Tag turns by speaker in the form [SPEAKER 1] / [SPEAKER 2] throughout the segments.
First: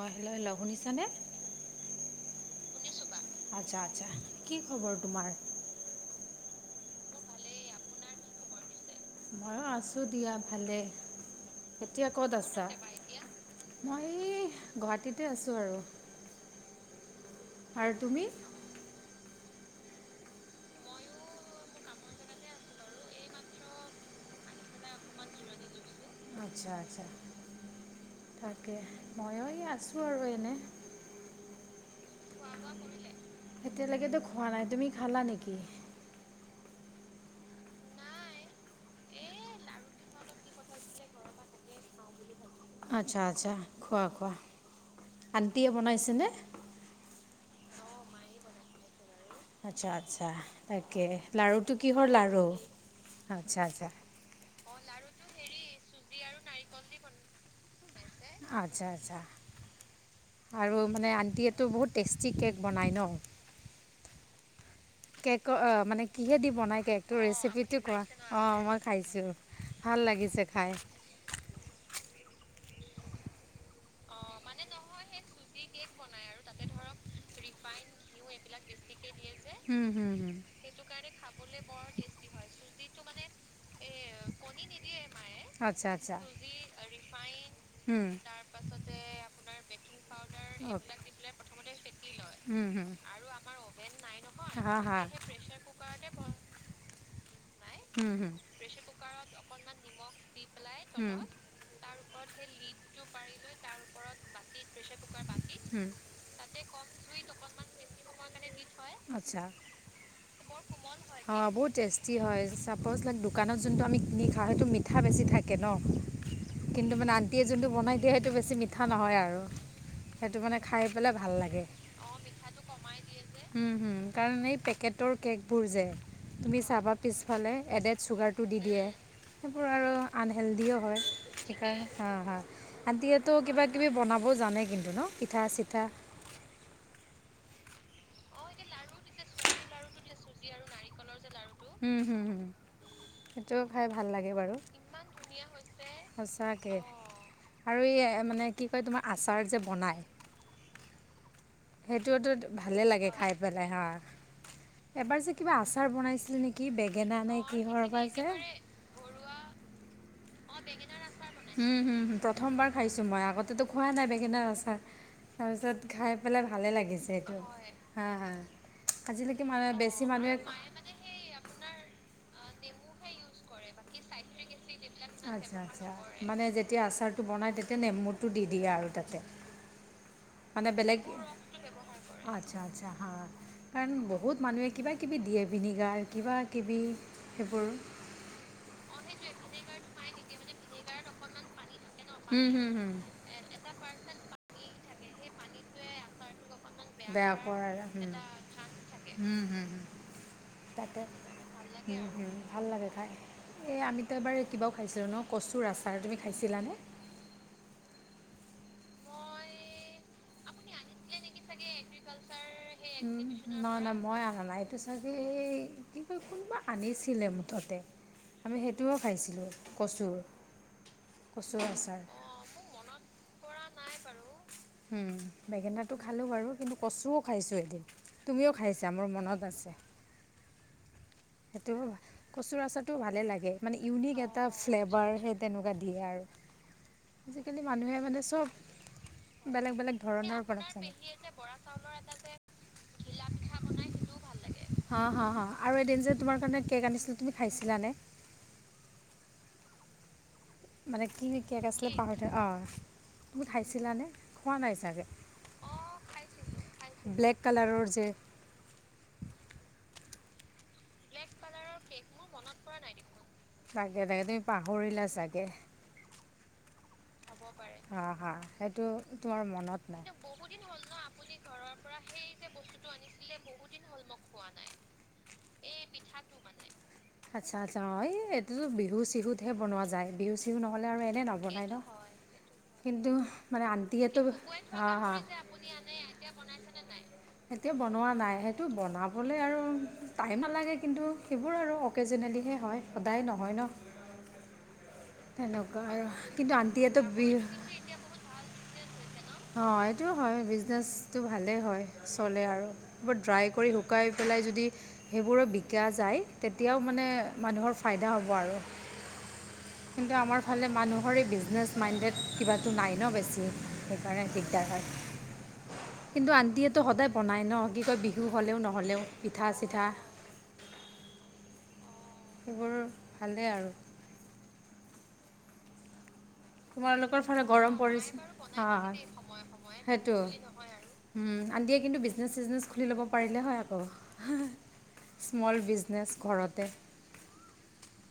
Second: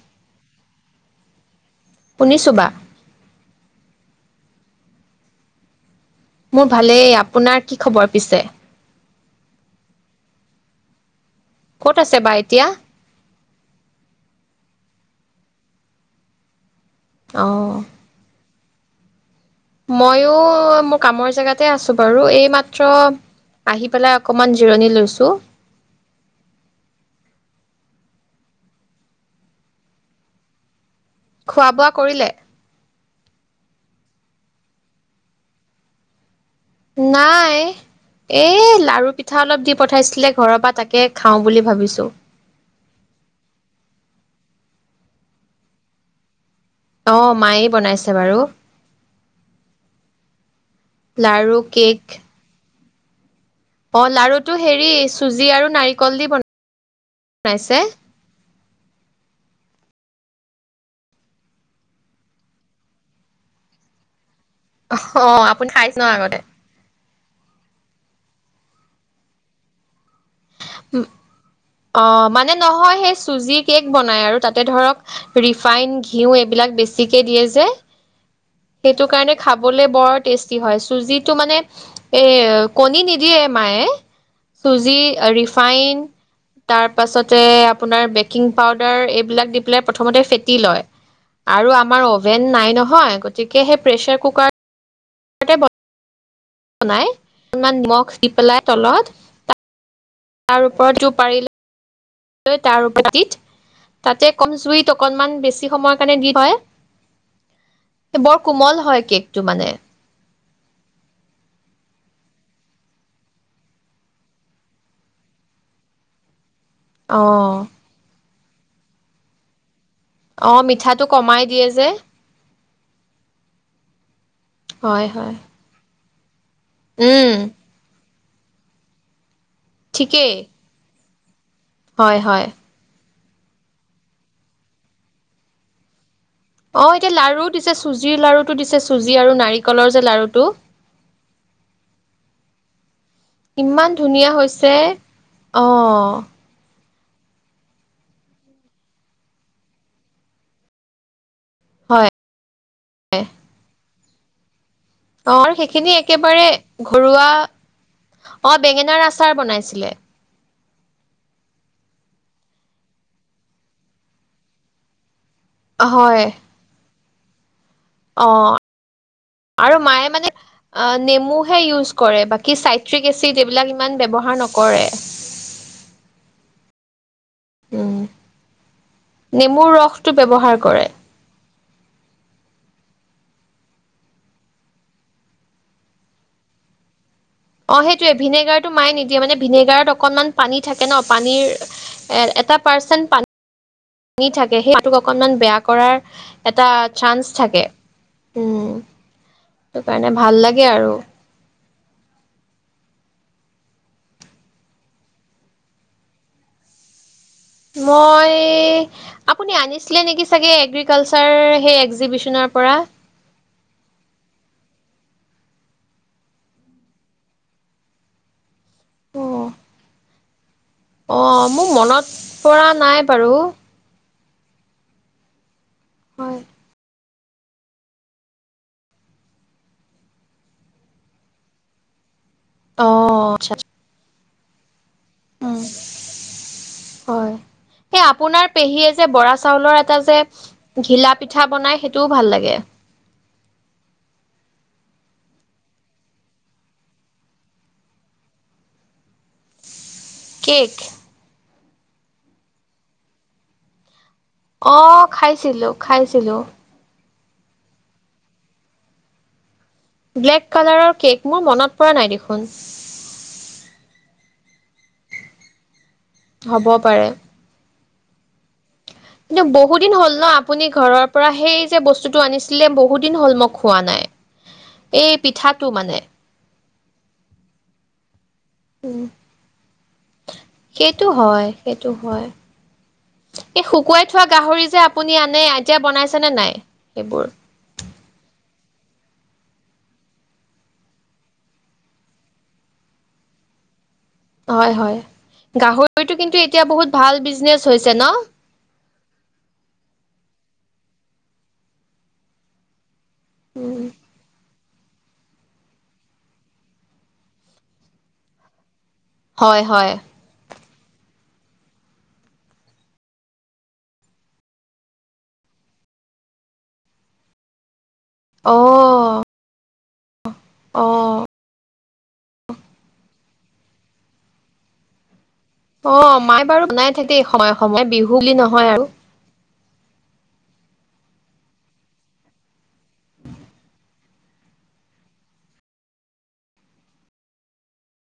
[SPEAKER 1] অঁ', হেল্ল'-হেল্ল' শুনিছা নে?
[SPEAKER 2] শুনিছো বা।
[SPEAKER 1] আচ্ছা-আচছা। কি খবৰ তোমাৰ?
[SPEAKER 2] মোৰ ভালেই। আপোনাৰ কি খবৰ পিছে?
[SPEAKER 1] ময়ও আছো দিয়া ভালে। এতিয়া
[SPEAKER 2] আছে বা
[SPEAKER 1] ক'ত আছা?
[SPEAKER 2] এতিয়া
[SPEAKER 1] মই এই গুৱাহাটীতে আছোঁ আৰু।
[SPEAKER 2] অ'
[SPEAKER 1] আৰু তুমি?
[SPEAKER 2] মইও মোৰ কামৰ জেগাতে আছো বাৰু এই মাত্ৰ- আহি পেলাই অকণমান জিৰণি লৈছো।
[SPEAKER 1] আচ্ছা-আচ্ছা তাকে, মইও আছো আৰু এনেই।
[SPEAKER 2] খোৱা-বোৱা কৰিলে?
[SPEAKER 1] এতিয়ালৈকেতো খোৱা নাই। তুমি খালা নেকি?
[SPEAKER 2] নাই। এই লাৰু পিঠা অলপ দি পঠাইছিলে ঘৰৰ পৰা তাকে খাওঁ বুলি ভাবিছো।
[SPEAKER 1] আচ্ছা-আচ্ছা, খোৱা-খোৱা। আনটিয়ে বনাইছে নে?
[SPEAKER 2] অঁ', মায়ে বনাইছে বাৰু।
[SPEAKER 1] আচ্ছা'-আচ্ছা' তাকে।
[SPEAKER 2] লাৰু
[SPEAKER 1] লাৰুটো
[SPEAKER 2] কেক
[SPEAKER 1] কিহৰ লাৰু? আচ্ছা'-আচ্ছা'।
[SPEAKER 2] অঁ' লাৰুটো হেৰি চুজি আৰু নাৰিকল দি ব-বনাইছে।
[SPEAKER 1] আচ্ছা'-আচ্ছা'। আৰু মানে আণ্টিয়েতো বহুত টেষ্টি কেক বনায় ন'। কেক
[SPEAKER 2] আপুনি
[SPEAKER 1] অ',
[SPEAKER 2] খাইছে ন
[SPEAKER 1] মানে কি'হে দি
[SPEAKER 2] আগতে
[SPEAKER 1] বনাই কেক? তোৰ ৰেচিপিটো কোৱা? অঁ' মই খাইছোঁ ভাল লাগিছে খাই।
[SPEAKER 2] অঁ', মানে নহয় সেই চুজি কেক বনাই আৰু, তা'তে ধৰক- ৰিফাইন ঘিউ এইবিলাক বেছিকে দিয়ে যে সেইটো কাৰণে
[SPEAKER 1] হুম,
[SPEAKER 2] খাবলৈ
[SPEAKER 1] হুম,
[SPEAKER 2] বৰ
[SPEAKER 1] হুম।
[SPEAKER 2] টেষ্টি- হয়। চুজিতো মানে কণি নিদিয়ে মায়ে চুজি -
[SPEAKER 1] আচ্ছা
[SPEAKER 2] ৰিফাইন
[SPEAKER 1] আচ্ছা
[SPEAKER 2] তাৰ পাছতে
[SPEAKER 1] উম
[SPEAKER 2] আপোনাৰ বেকিং পাউদাৰ এইবিলাক দি- প্ৰথমতে ফেতি লয়, আৰু আমাৰ অভেন নাই নহয় গতিকে সেই প্ৰেছাৰ কুকাৰ
[SPEAKER 1] হা'-হা'।
[SPEAKER 2] তা'তে ব- নাই, অকণমান নিমখ দি পেলাই তলত- তাৰ ওপৰত পাৰিলে ত তাৰ পিত তাতে কম জুইত অকনমান বেছি সময়ৰ কাৰণে দি থয়। এ বৰ কোমল হয়
[SPEAKER 1] আচ্ছা
[SPEAKER 2] কেকটো মানে।
[SPEAKER 1] অঁ বহুত টেষ্টি হয়। ছাপ'জ লাইক দোকানত যোনটো আমি কিনি খাওঁ, সেইটো মিঠা বেছি থাকে ন। কিন্তু, মানে আণ্টিয়ে
[SPEAKER 2] অ',
[SPEAKER 1] যোনটো বনাই দিয়ে সেইটো বেছি মিঠা নহয় আৰু। সেইটো মানে
[SPEAKER 2] অ',
[SPEAKER 1] খাই
[SPEAKER 2] মিঠাটো
[SPEAKER 1] পেলাই ভাল
[SPEAKER 2] কমাই
[SPEAKER 1] লাগে।
[SPEAKER 2] দিয়ে যে
[SPEAKER 1] উম' হুম' কাৰণ এই
[SPEAKER 2] হয়,
[SPEAKER 1] পেকেটৰ
[SPEAKER 2] হয়
[SPEAKER 1] কেক বোৰ যে তুমি চাবা পিছ-
[SPEAKER 2] উম,
[SPEAKER 1] এডেড চুগাৰটো দি দিয়ে, সেইবোৰ আৰু
[SPEAKER 2] ঠিকেই
[SPEAKER 1] আনহেল্ডিও হয়। সেইকাৰণে হাঁ
[SPEAKER 2] হয়,
[SPEAKER 1] হাঁ
[SPEAKER 2] হয়
[SPEAKER 1] আন্টিয়েতো কিবা কিবি বনাবও জানে কিন্তু ন, পিঠা চিঠা।
[SPEAKER 2] অঁ এতিয়া লাৰুও দিছে চুজিৰ লাৰুটো দিছে চুজি আৰু নাৰিকলৰ যে লাৰুটো।
[SPEAKER 1] উম' হুম হুম। সেইটো খাই
[SPEAKER 2] ইমান
[SPEAKER 1] ভাল
[SPEAKER 2] ধুনীয়া
[SPEAKER 1] লাগে বাৰু,
[SPEAKER 2] হৈছে
[SPEAKER 1] ইমান ধুনীয়া
[SPEAKER 2] অ',
[SPEAKER 1] হৈছে। তাকে আৰু এই মানে কি কয় তোমাৰ আচাৰ যে বনায়, -
[SPEAKER 2] হয়
[SPEAKER 1] সেইটোতো ভালে লাগে খাই পেলাই হাঁ। এবাৰ যে
[SPEAKER 2] অ', আৰু
[SPEAKER 1] কিবা আচাৰ
[SPEAKER 2] সেইখিনি
[SPEAKER 1] বনাইছিলে
[SPEAKER 2] একেবাৰে
[SPEAKER 1] নেকি, বেঙেনা
[SPEAKER 2] ঘৰুৱা
[SPEAKER 1] নে কিহৰ পৰা যে?
[SPEAKER 2] অ', বেঙেনাৰ আচ- চাৰ বনাইছিলে।
[SPEAKER 1] হুম হুম হুম, প্ৰথমবাৰ খাইছোঁ মই আগতেতো খোৱা নাই বেঙেনাৰ আচাৰ। তাৰপিছত খাই
[SPEAKER 2] হয়
[SPEAKER 1] পেলাই ভালে লাগিছে এইটো। হাঁ হাঁ
[SPEAKER 2] অ',
[SPEAKER 1] আজিলৈকে মানে বেছি মানুহে-
[SPEAKER 2] অঁ নেমুহে ইউজ কৰে, বাকী চাইট্ৰিক এচিড এইবিলাক ইমান ব্যৱহাৰ নকৰে।
[SPEAKER 1] আৎচ্ছা আৎচ্ছা, মানে যেতিয়া আচাৰটো বনায়- তেতিয়া
[SPEAKER 2] উম,
[SPEAKER 1] নেমুটো দি দিয়ে আৰু তাতে,
[SPEAKER 2] নেমুৰ ৰসটো ব্যৱহাৰ
[SPEAKER 1] মানে
[SPEAKER 2] কৰে
[SPEAKER 1] বেলেগ- অঁ আৎচ্ছা আৎচ্ছা হাঁ। কাৰণ বহুত মানুহে কিবাকিবি দিয়ে ভিনেগাৰ কিবাকিবি।
[SPEAKER 2] অঁ সেইটোৱে ভিনেগাৰটো মায়ে নিদিয়ে মানে ভিনেগাৰত অকনমান পানী থাকে ন পানীৰ- এ
[SPEAKER 1] হুম পানীৰ
[SPEAKER 2] এটা
[SPEAKER 1] হুম হুম।
[SPEAKER 2] পাৰ্চেন্ট পানী থাকে, সেইটো অকনমান বেয়া কৰাৰ- এটা
[SPEAKER 1] বেয়া বেয়া
[SPEAKER 2] চান্স থাকে,
[SPEAKER 1] কৰাৰ কৰাৰ হুম এটা
[SPEAKER 2] উম'।
[SPEAKER 1] চান্স থাকে। হুম হুম
[SPEAKER 2] সেইটো কাৰণে ভাল লাগে আৰু।
[SPEAKER 1] উম হুম, ভাল লাগে খাই। এই আমিতো এবাৰ কিবাও খাইছিলোঁ ন কচুৰ আচাৰ, তুমি খাইছিলানে?
[SPEAKER 2] মই আপুনি আনিছিলে নেকি চাগে এগ্ৰিকালচাৰ সেই এ-
[SPEAKER 1] এগ্ৰিকালচাৰ সেই এগ- উম' না না মই অনা নাই। এইটো চাগে এই কি কয় কোনোবা আনিছিলে মুঠতে। আমি সেইটোও খাইছিলোঁ কচুৰ।
[SPEAKER 2] অঁ
[SPEAKER 1] কচুৰ
[SPEAKER 2] মোৰ
[SPEAKER 1] আচাৰ।
[SPEAKER 2] মনত
[SPEAKER 1] অঁ
[SPEAKER 2] পৰা নাই বাৰু।
[SPEAKER 1] উম বেঙেনাটো খালো
[SPEAKER 2] হয়
[SPEAKER 1] বাৰু কিন্তু- কচুও খাইছোঁ এদিন, তুমিও খাইছা মোৰ মনত আছে। সেইটো কচুৰ
[SPEAKER 2] অ
[SPEAKER 1] আচাৰটো ভালে লাগে।
[SPEAKER 2] আচ্ছা
[SPEAKER 1] মানে ইউনিক এটা ফ্লেভাৰ সেই
[SPEAKER 2] উম
[SPEAKER 1] তেনেকুৱা দিয়ে আৰু।
[SPEAKER 2] হয়,
[SPEAKER 1] আজিকালি মানুহে
[SPEAKER 2] এই
[SPEAKER 1] মানে চব
[SPEAKER 2] আপোনাৰ পেহীয়ে যে বৰা
[SPEAKER 1] বেলেগ
[SPEAKER 2] চাউলৰ
[SPEAKER 1] বেলেগ
[SPEAKER 2] এটা
[SPEAKER 1] ধৰণৰ বনাইছে।
[SPEAKER 2] যে ঘিলা- পিঠা বনাই সেইটোও ভাল লাগে।
[SPEAKER 1] ঘিলা পিঠা বনাই সেইটোও ভাল লাগে। হাঁ হাঁ আৰু এদিন যে- তোমাৰ কাৰণে কেক আনিছিলো, তুমি খাইছিলানে?
[SPEAKER 2] কেক।
[SPEAKER 1] মানে কি কেক আছিলে পাহৰি থ অঁ তুমি খাইছিলানে? খোৱা নাই
[SPEAKER 2] অ
[SPEAKER 1] চাগে।
[SPEAKER 2] খাইছিলো
[SPEAKER 1] অঁ
[SPEAKER 2] খাইছিলো।
[SPEAKER 1] ব্লেক কালাৰৰ যে।
[SPEAKER 2] ব্লেক কালাৰৰ কেক মোৰ মনত পৰা নাই দেখোন।
[SPEAKER 1] তাকে তাকে, তুমি পাহৰিলা চাগে।
[SPEAKER 2] হ'ব পাৰে।
[SPEAKER 1] হব পাৰে। হা হা সেইটো তোমাৰ
[SPEAKER 2] কিন্তু বহু
[SPEAKER 1] মনত
[SPEAKER 2] দিন
[SPEAKER 1] নাই।
[SPEAKER 2] হ'ল ন আপুনি ঘৰৰ পৰা সেই যে বস্তুটো আনিছিলে বহু দিন হ'ল মই খোৱা নাই। এই পিঠাটো
[SPEAKER 1] এই
[SPEAKER 2] মানে,
[SPEAKER 1] পিঠাটো। আচ্ছা আচ্ছা এই বিহু চিহুতহে বনোৱা যায় বিহু চিহু নহ'লে আৰু
[SPEAKER 2] সেইটো
[SPEAKER 1] এনেই
[SPEAKER 2] হয়,
[SPEAKER 1] নবনায় ন।
[SPEAKER 2] সেইটো হয়।
[SPEAKER 1] কিন্তু
[SPEAKER 2] এই
[SPEAKER 1] মানে
[SPEAKER 2] শুকুৱাই
[SPEAKER 1] আন্টিয়েটো
[SPEAKER 2] থোৱা গাহৰি যে
[SPEAKER 1] হা হা।
[SPEAKER 2] আপুনি আনে এতিয়া বনাইছেনে নাই সেইবোৰ?
[SPEAKER 1] এতিয়া বনোৱা নাই সেইটো বনাবলৈ আৰু টাইম নালাগে কিন্তু সেইবোৰ আৰু অকেজেনেলিহে হয় সদায় নহয় ন।
[SPEAKER 2] হয় হয়,
[SPEAKER 1] তেনেকুৱা আৰু
[SPEAKER 2] গাহৰিটো কিন্তু এতিয়া বহুত
[SPEAKER 1] আন্টিয়েতো
[SPEAKER 2] ভাল
[SPEAKER 1] বি
[SPEAKER 2] বিজনেচ হৈছে ন?
[SPEAKER 1] অ এইটো হয় বিজনেচটো ভালেই হয় চলে আৰু ব ড্ৰাই কৰি শুকাই পেলাই যদি সেইবোৰৰ বিকা যায় তেতিয়াও মানে মানুহৰ ফাইদা হ'ব আৰু।
[SPEAKER 2] হয় হয়।
[SPEAKER 1] কিন্তু আমাৰ ফালে মানুহৰ এই বিজনেছ মাইণ্ডেড কিবাটো নাই ন বেছি। তাৰে শিকাই, কিন্তু আন্টিয়টো সদায় বনাই ন হি ত বি বিহু হ'লেও নহ'লেও
[SPEAKER 2] অ',
[SPEAKER 1] পিঠা চিঠা।
[SPEAKER 2] অ।
[SPEAKER 1] সেইবোৰ ভালেই আৰু।
[SPEAKER 2] অ মাই
[SPEAKER 1] তোমালোকৰ ফালে গৰম পৰিছে, সা
[SPEAKER 2] নহয় আৰু।
[SPEAKER 1] সেইটো উম আনটিয়ে কিন্তু বিজনেচ চিজনে খুলি ল'ব পাৰিলে হয় আকৌ স্মল বিজনেছ ঘৰতে।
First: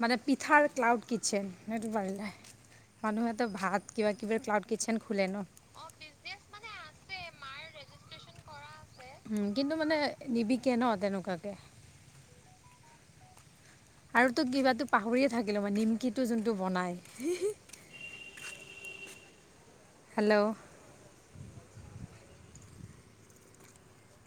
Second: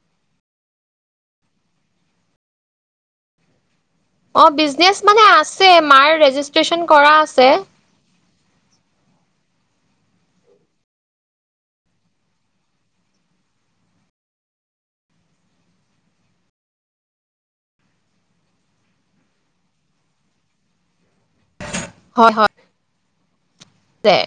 [SPEAKER 1] মানে পিথাৰ ক্লাউড কিটছেন সেইটো পাৰিলে। মানুহতো ভাত কিবা কিবাৰ
[SPEAKER 2] অ',
[SPEAKER 1] ক্লাউড
[SPEAKER 2] বিজনেচ
[SPEAKER 1] কিটচেন
[SPEAKER 2] মানে
[SPEAKER 1] খোলে ন।
[SPEAKER 2] আছে মাৰ ৰেজিষ্ট্ৰেশ্যন কৰা আছে।
[SPEAKER 1] উম কিন্তু মানে নিবিকে ন তেনেকুৱাকে। আৰু তো কিবাতো পাহৰিয়ে থাকিলে মানে নিমকিটো যোনটো বনাই। হেল্ল
[SPEAKER 2] হয় হয়, চে